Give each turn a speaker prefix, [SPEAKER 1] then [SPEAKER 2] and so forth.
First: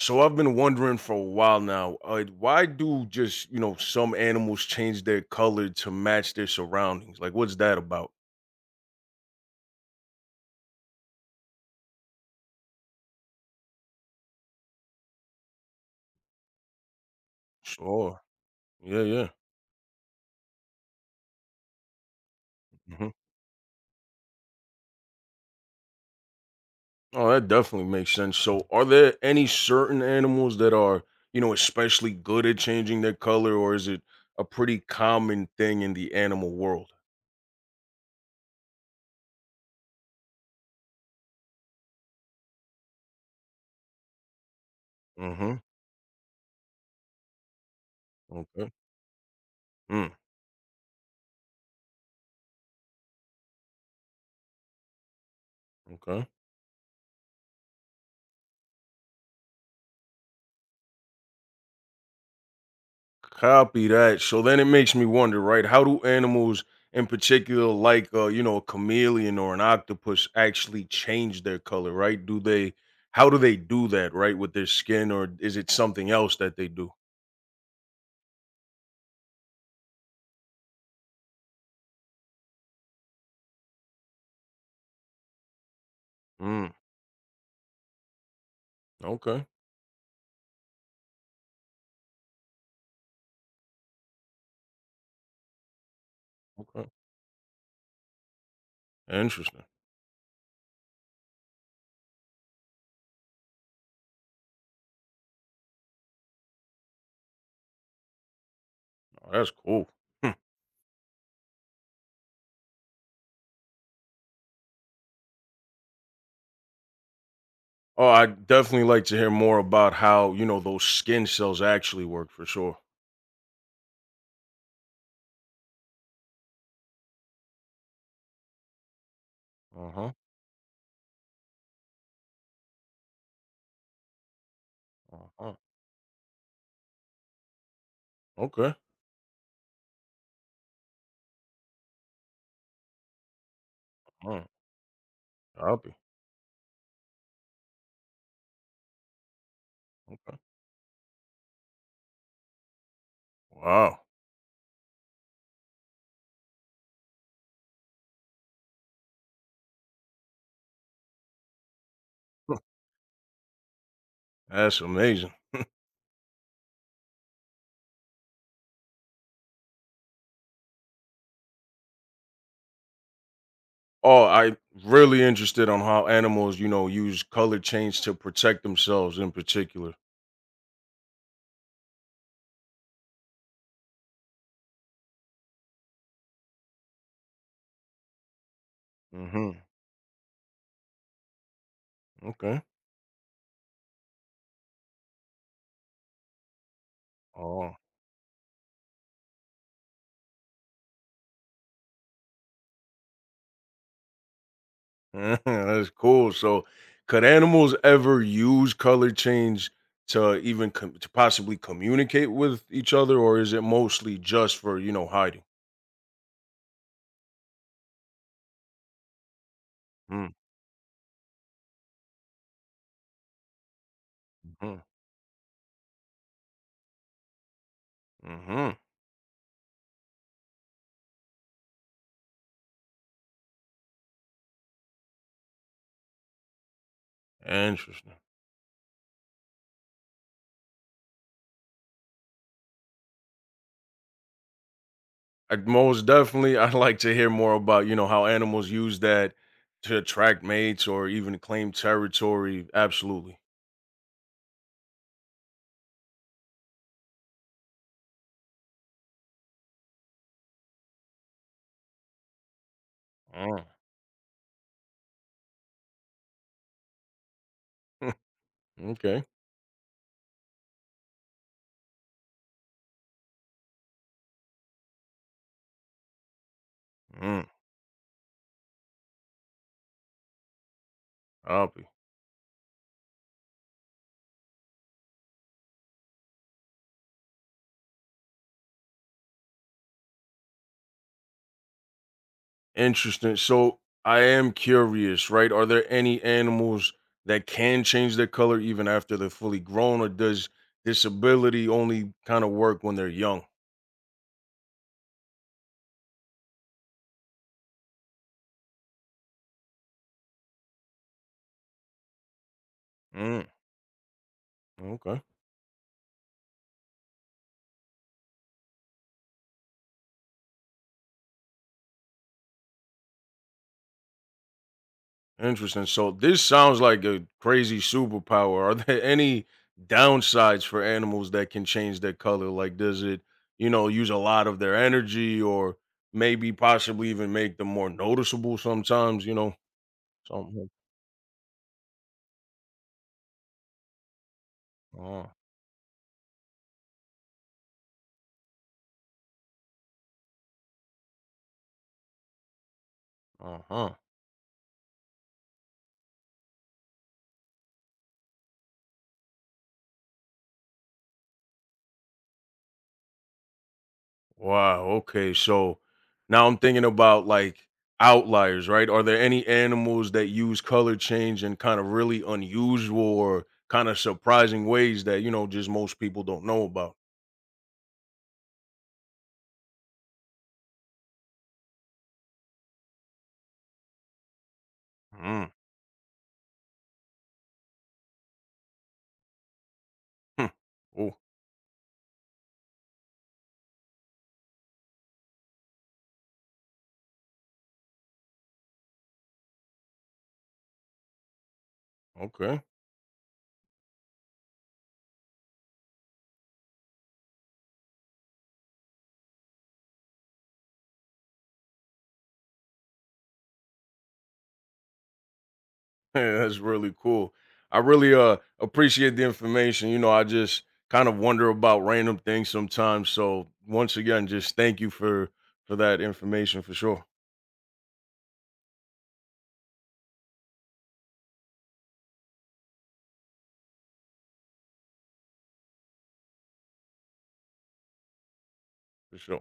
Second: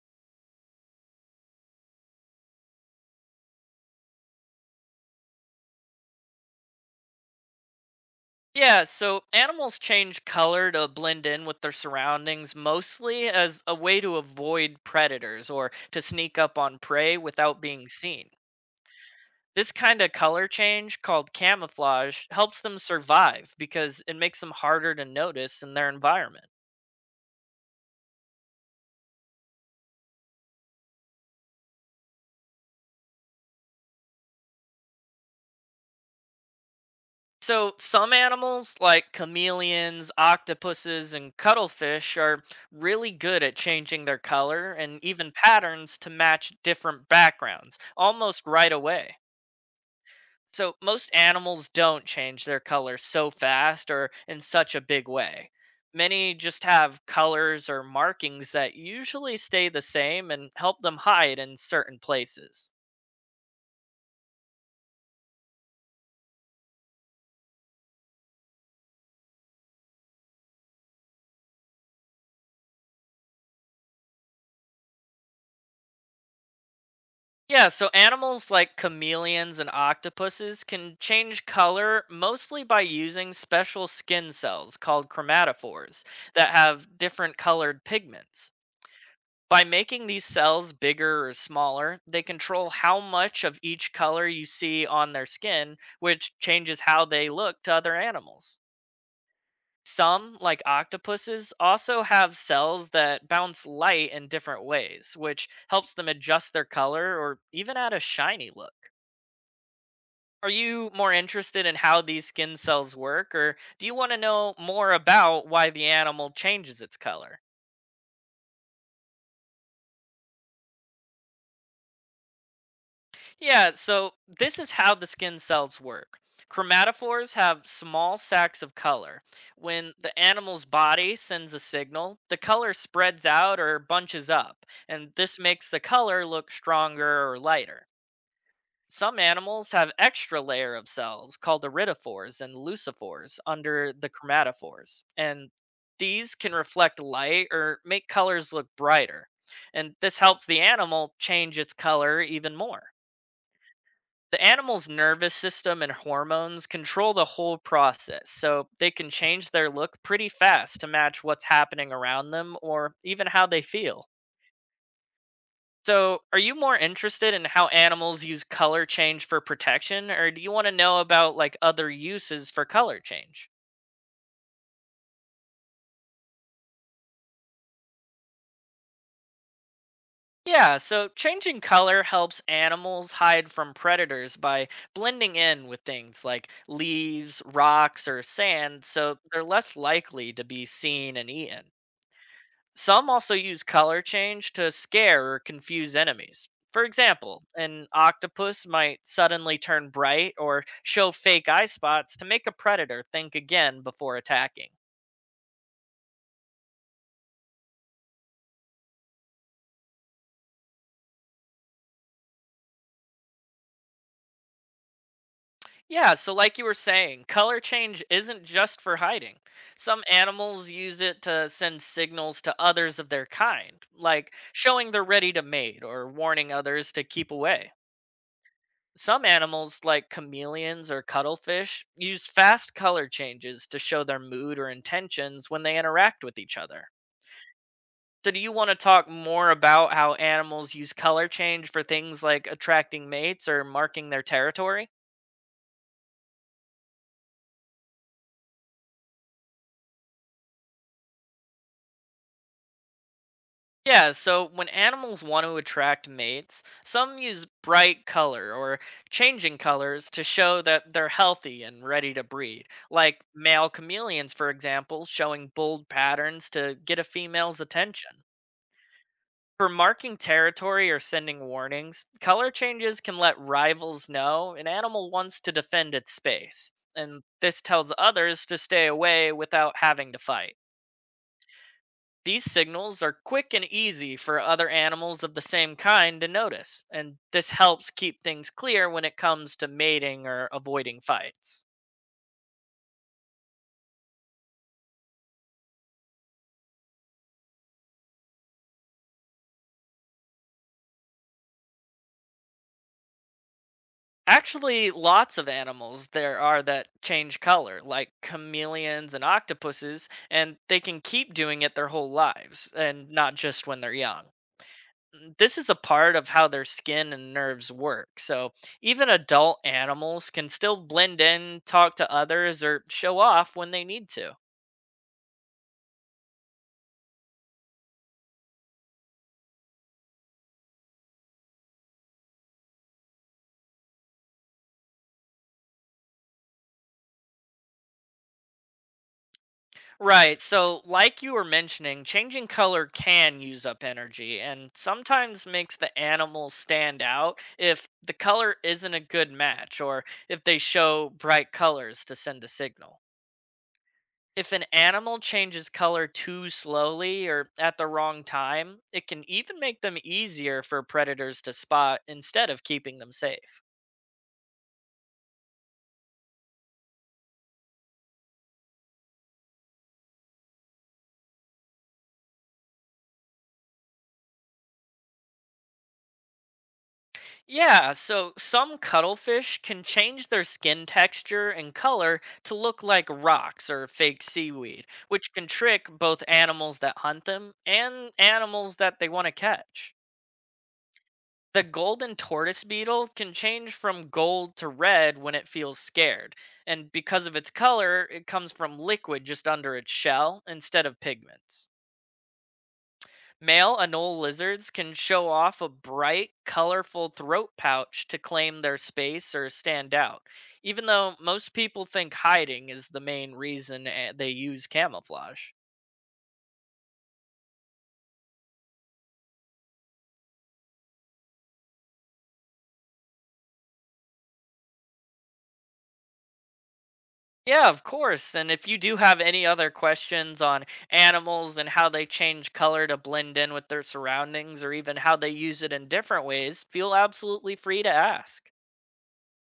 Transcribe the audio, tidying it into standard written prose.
[SPEAKER 1] So I've been wondering for a while now, why do just some animals change their color to match their surroundings? Like, what's that about?
[SPEAKER 2] Yeah, so animals change color to blend in with their surroundings mostly as a way to avoid predators or to sneak up on prey without being
[SPEAKER 1] Sure.
[SPEAKER 2] seen.
[SPEAKER 1] Yeah, yeah.
[SPEAKER 2] This kind of color change, called camouflage, helps them
[SPEAKER 1] Hmm.
[SPEAKER 2] survive because it makes them harder to notice in their environment.
[SPEAKER 1] Oh, that definitely makes sense. So, are there any certain animals that are especially good at changing their color, or is it a pretty common thing in the animal world?
[SPEAKER 2] So, some animals, like chameleons, octopuses, and cuttlefish, are really good at changing their color and even
[SPEAKER 1] Mm-hmm.
[SPEAKER 2] patterns to match different backgrounds almost right
[SPEAKER 1] Okay.
[SPEAKER 2] away.
[SPEAKER 1] Mm,
[SPEAKER 2] So most animals don't change their color so fast or in such a big way.
[SPEAKER 1] okay.
[SPEAKER 2] Many just have colors or markings that usually stay the same and help them hide in certain places.
[SPEAKER 1] Copy that. So then it makes me wonder, right? How do animals in particular, like a chameleon or an octopus, actually change their color, right? Do they How do they do that, right? With their skin, or is it something else that they do?
[SPEAKER 2] Yeah, so animals like chameleons and octopuses can change color mostly by using special skin cells called chromatophores that
[SPEAKER 1] Mm,
[SPEAKER 2] have different colored pigments.
[SPEAKER 1] okay.
[SPEAKER 2] By making these cells bigger or smaller, they control how much of each color you see on their skin, which changes
[SPEAKER 1] Okay.
[SPEAKER 2] how they look to other animals.
[SPEAKER 1] Interesting.
[SPEAKER 2] Some, like octopuses, also have cells that bounce light in different ways, which helps them adjust their color or even add a shiny look.
[SPEAKER 1] Oh, that's cool. Hmm.
[SPEAKER 2] Are you more interested in how these skin cells work, or do you want to know more about why the animal changes its color?
[SPEAKER 1] Oh, I definitely like to hear more about how, those skin cells actually work for sure.
[SPEAKER 2] Yeah, so this is how the skin cells work. Chromatophores have small sacs of color. When
[SPEAKER 1] Uh-huh.
[SPEAKER 2] the animal's body sends a signal, the color spreads out or bunches up, and this
[SPEAKER 1] Uh-huh.
[SPEAKER 2] makes the color look stronger or lighter.
[SPEAKER 1] Okay.
[SPEAKER 2] Some animals have extra layer of cells called iridophores and lucifores under the
[SPEAKER 1] All right.
[SPEAKER 2] chromatophores, and
[SPEAKER 1] Copy.
[SPEAKER 2] these can reflect light or make colors look brighter. And this
[SPEAKER 1] Okay.
[SPEAKER 2] helps the animal change its color even more.
[SPEAKER 1] Wow.
[SPEAKER 2] The animal's nervous system and hormones control the whole process, so they can change their look pretty fast to match what's happening around them or even how they feel.
[SPEAKER 1] That's amazing.
[SPEAKER 2] So, are you more interested in how animals use color change for protection or do you want to know about like other uses for color change?
[SPEAKER 1] Oh, I really interested on how animals, use color change to protect themselves in particular.
[SPEAKER 2] Yeah, so changing color helps animals hide from predators by blending in with things like leaves, rocks, or sand, so they're
[SPEAKER 1] Hmm.
[SPEAKER 2] less likely to be seen and eaten.
[SPEAKER 1] Okay.
[SPEAKER 2] Some also use color change to scare or confuse enemies. For example,
[SPEAKER 1] Oh,
[SPEAKER 2] an octopus might suddenly turn bright or show fake eye spots to make a predator think again before attacking.
[SPEAKER 1] that's cool. So, could animals ever use color change to possibly communicate with each other, or is it mostly just for hiding?
[SPEAKER 2] Yeah, so like you were saying, color change isn't just for hiding. Some
[SPEAKER 1] Mm-hmm.
[SPEAKER 2] animals use it to send signals to others of their kind, like showing they're ready to mate or warning others to keep away.
[SPEAKER 1] Hmm.
[SPEAKER 2] Some animals, like chameleons or cuttlefish, use fast color changes to show their mood or intentions when they interact with each other.
[SPEAKER 1] Interesting.
[SPEAKER 2] So, do you want to talk more about how animals use color change for things like attracting mates or marking their territory?
[SPEAKER 1] Most definitely, I'd like to hear more about how animals use that to attract mates or even claim territory. Absolutely.
[SPEAKER 2] Yeah, so when animals want to attract mates, some use bright color or changing colors to show that they're healthy and ready to breed, like
[SPEAKER 1] Mm.
[SPEAKER 2] male chameleons, for example, showing bold patterns to get a female's
[SPEAKER 1] Hmm.
[SPEAKER 2] attention.
[SPEAKER 1] Okay.
[SPEAKER 2] For marking territory or sending warnings, color changes can let rivals know an animal wants to defend its space, and
[SPEAKER 1] Mm.
[SPEAKER 2] this tells others to stay away without having to fight.
[SPEAKER 1] I'll be
[SPEAKER 2] These signals are quick and easy for other animals of the same kind to notice, and this helps keep things clear when it comes to mating or avoiding fights.
[SPEAKER 1] interesting. So I am curious, right? Are there any animals that can change their color even after they're fully grown, or does disability only kind of work when they're young?
[SPEAKER 2] Actually, lots of animals there are that change color, like chameleons and octopuses, and they can keep doing it their whole lives, and not
[SPEAKER 1] Mm,
[SPEAKER 2] just when they're young.
[SPEAKER 1] okay.
[SPEAKER 2] This is a part of how their skin and nerves work, so even adult animals can still blend in, talk to others, or show off when they need to.
[SPEAKER 1] Interesting. So this sounds like a crazy superpower. Are there any downsides for animals that can change their color? Like, does it, use a lot of their energy or maybe possibly even make them more noticeable sometimes, you know?
[SPEAKER 2] Right.
[SPEAKER 1] Something like.
[SPEAKER 2] So, like you were mentioning, changing color can use up energy and
[SPEAKER 1] Uh-huh.
[SPEAKER 2] sometimes makes the animal stand out if the color isn't a good match or if they show bright colors to send a signal.
[SPEAKER 1] Uh-huh.
[SPEAKER 2] If an animal changes color too slowly or at the wrong time, it can even make them easier for predators to spot instead of keeping them safe.
[SPEAKER 1] Wow, okay, so now I'm thinking about, like, outliers, right? Are there any animals that use color change in kinda really unusual or kinda surprising ways that, just most people don't know about?
[SPEAKER 2] Yeah, so some cuttlefish can change their skin texture and color to look like rocks or fake seaweed, which can
[SPEAKER 1] Mm,
[SPEAKER 2] trick both animals that hunt them and animals that they want to catch.
[SPEAKER 1] hmm. Oh,
[SPEAKER 2] The golden tortoise beetle can change from gold to red when it feels scared, and because of its color, it comes from liquid just under its shell instead of pigments.
[SPEAKER 1] okay.
[SPEAKER 2] Male anole lizards can show off a bright, colorful throat pouch to claim their space or stand out, even though most people think hiding is the main reason they use camouflage.
[SPEAKER 1] Yeah, that's really cool. I really, appreciate the information, I just kind of wonder about random things sometimes, so once again, just thank you for that information for sure,
[SPEAKER 2] Yeah, of course. And if you do have any other questions on animals and how they change color to blend in with their surroundings or even how they use it in different ways, feel absolutely free to ask.
[SPEAKER 1] for sure.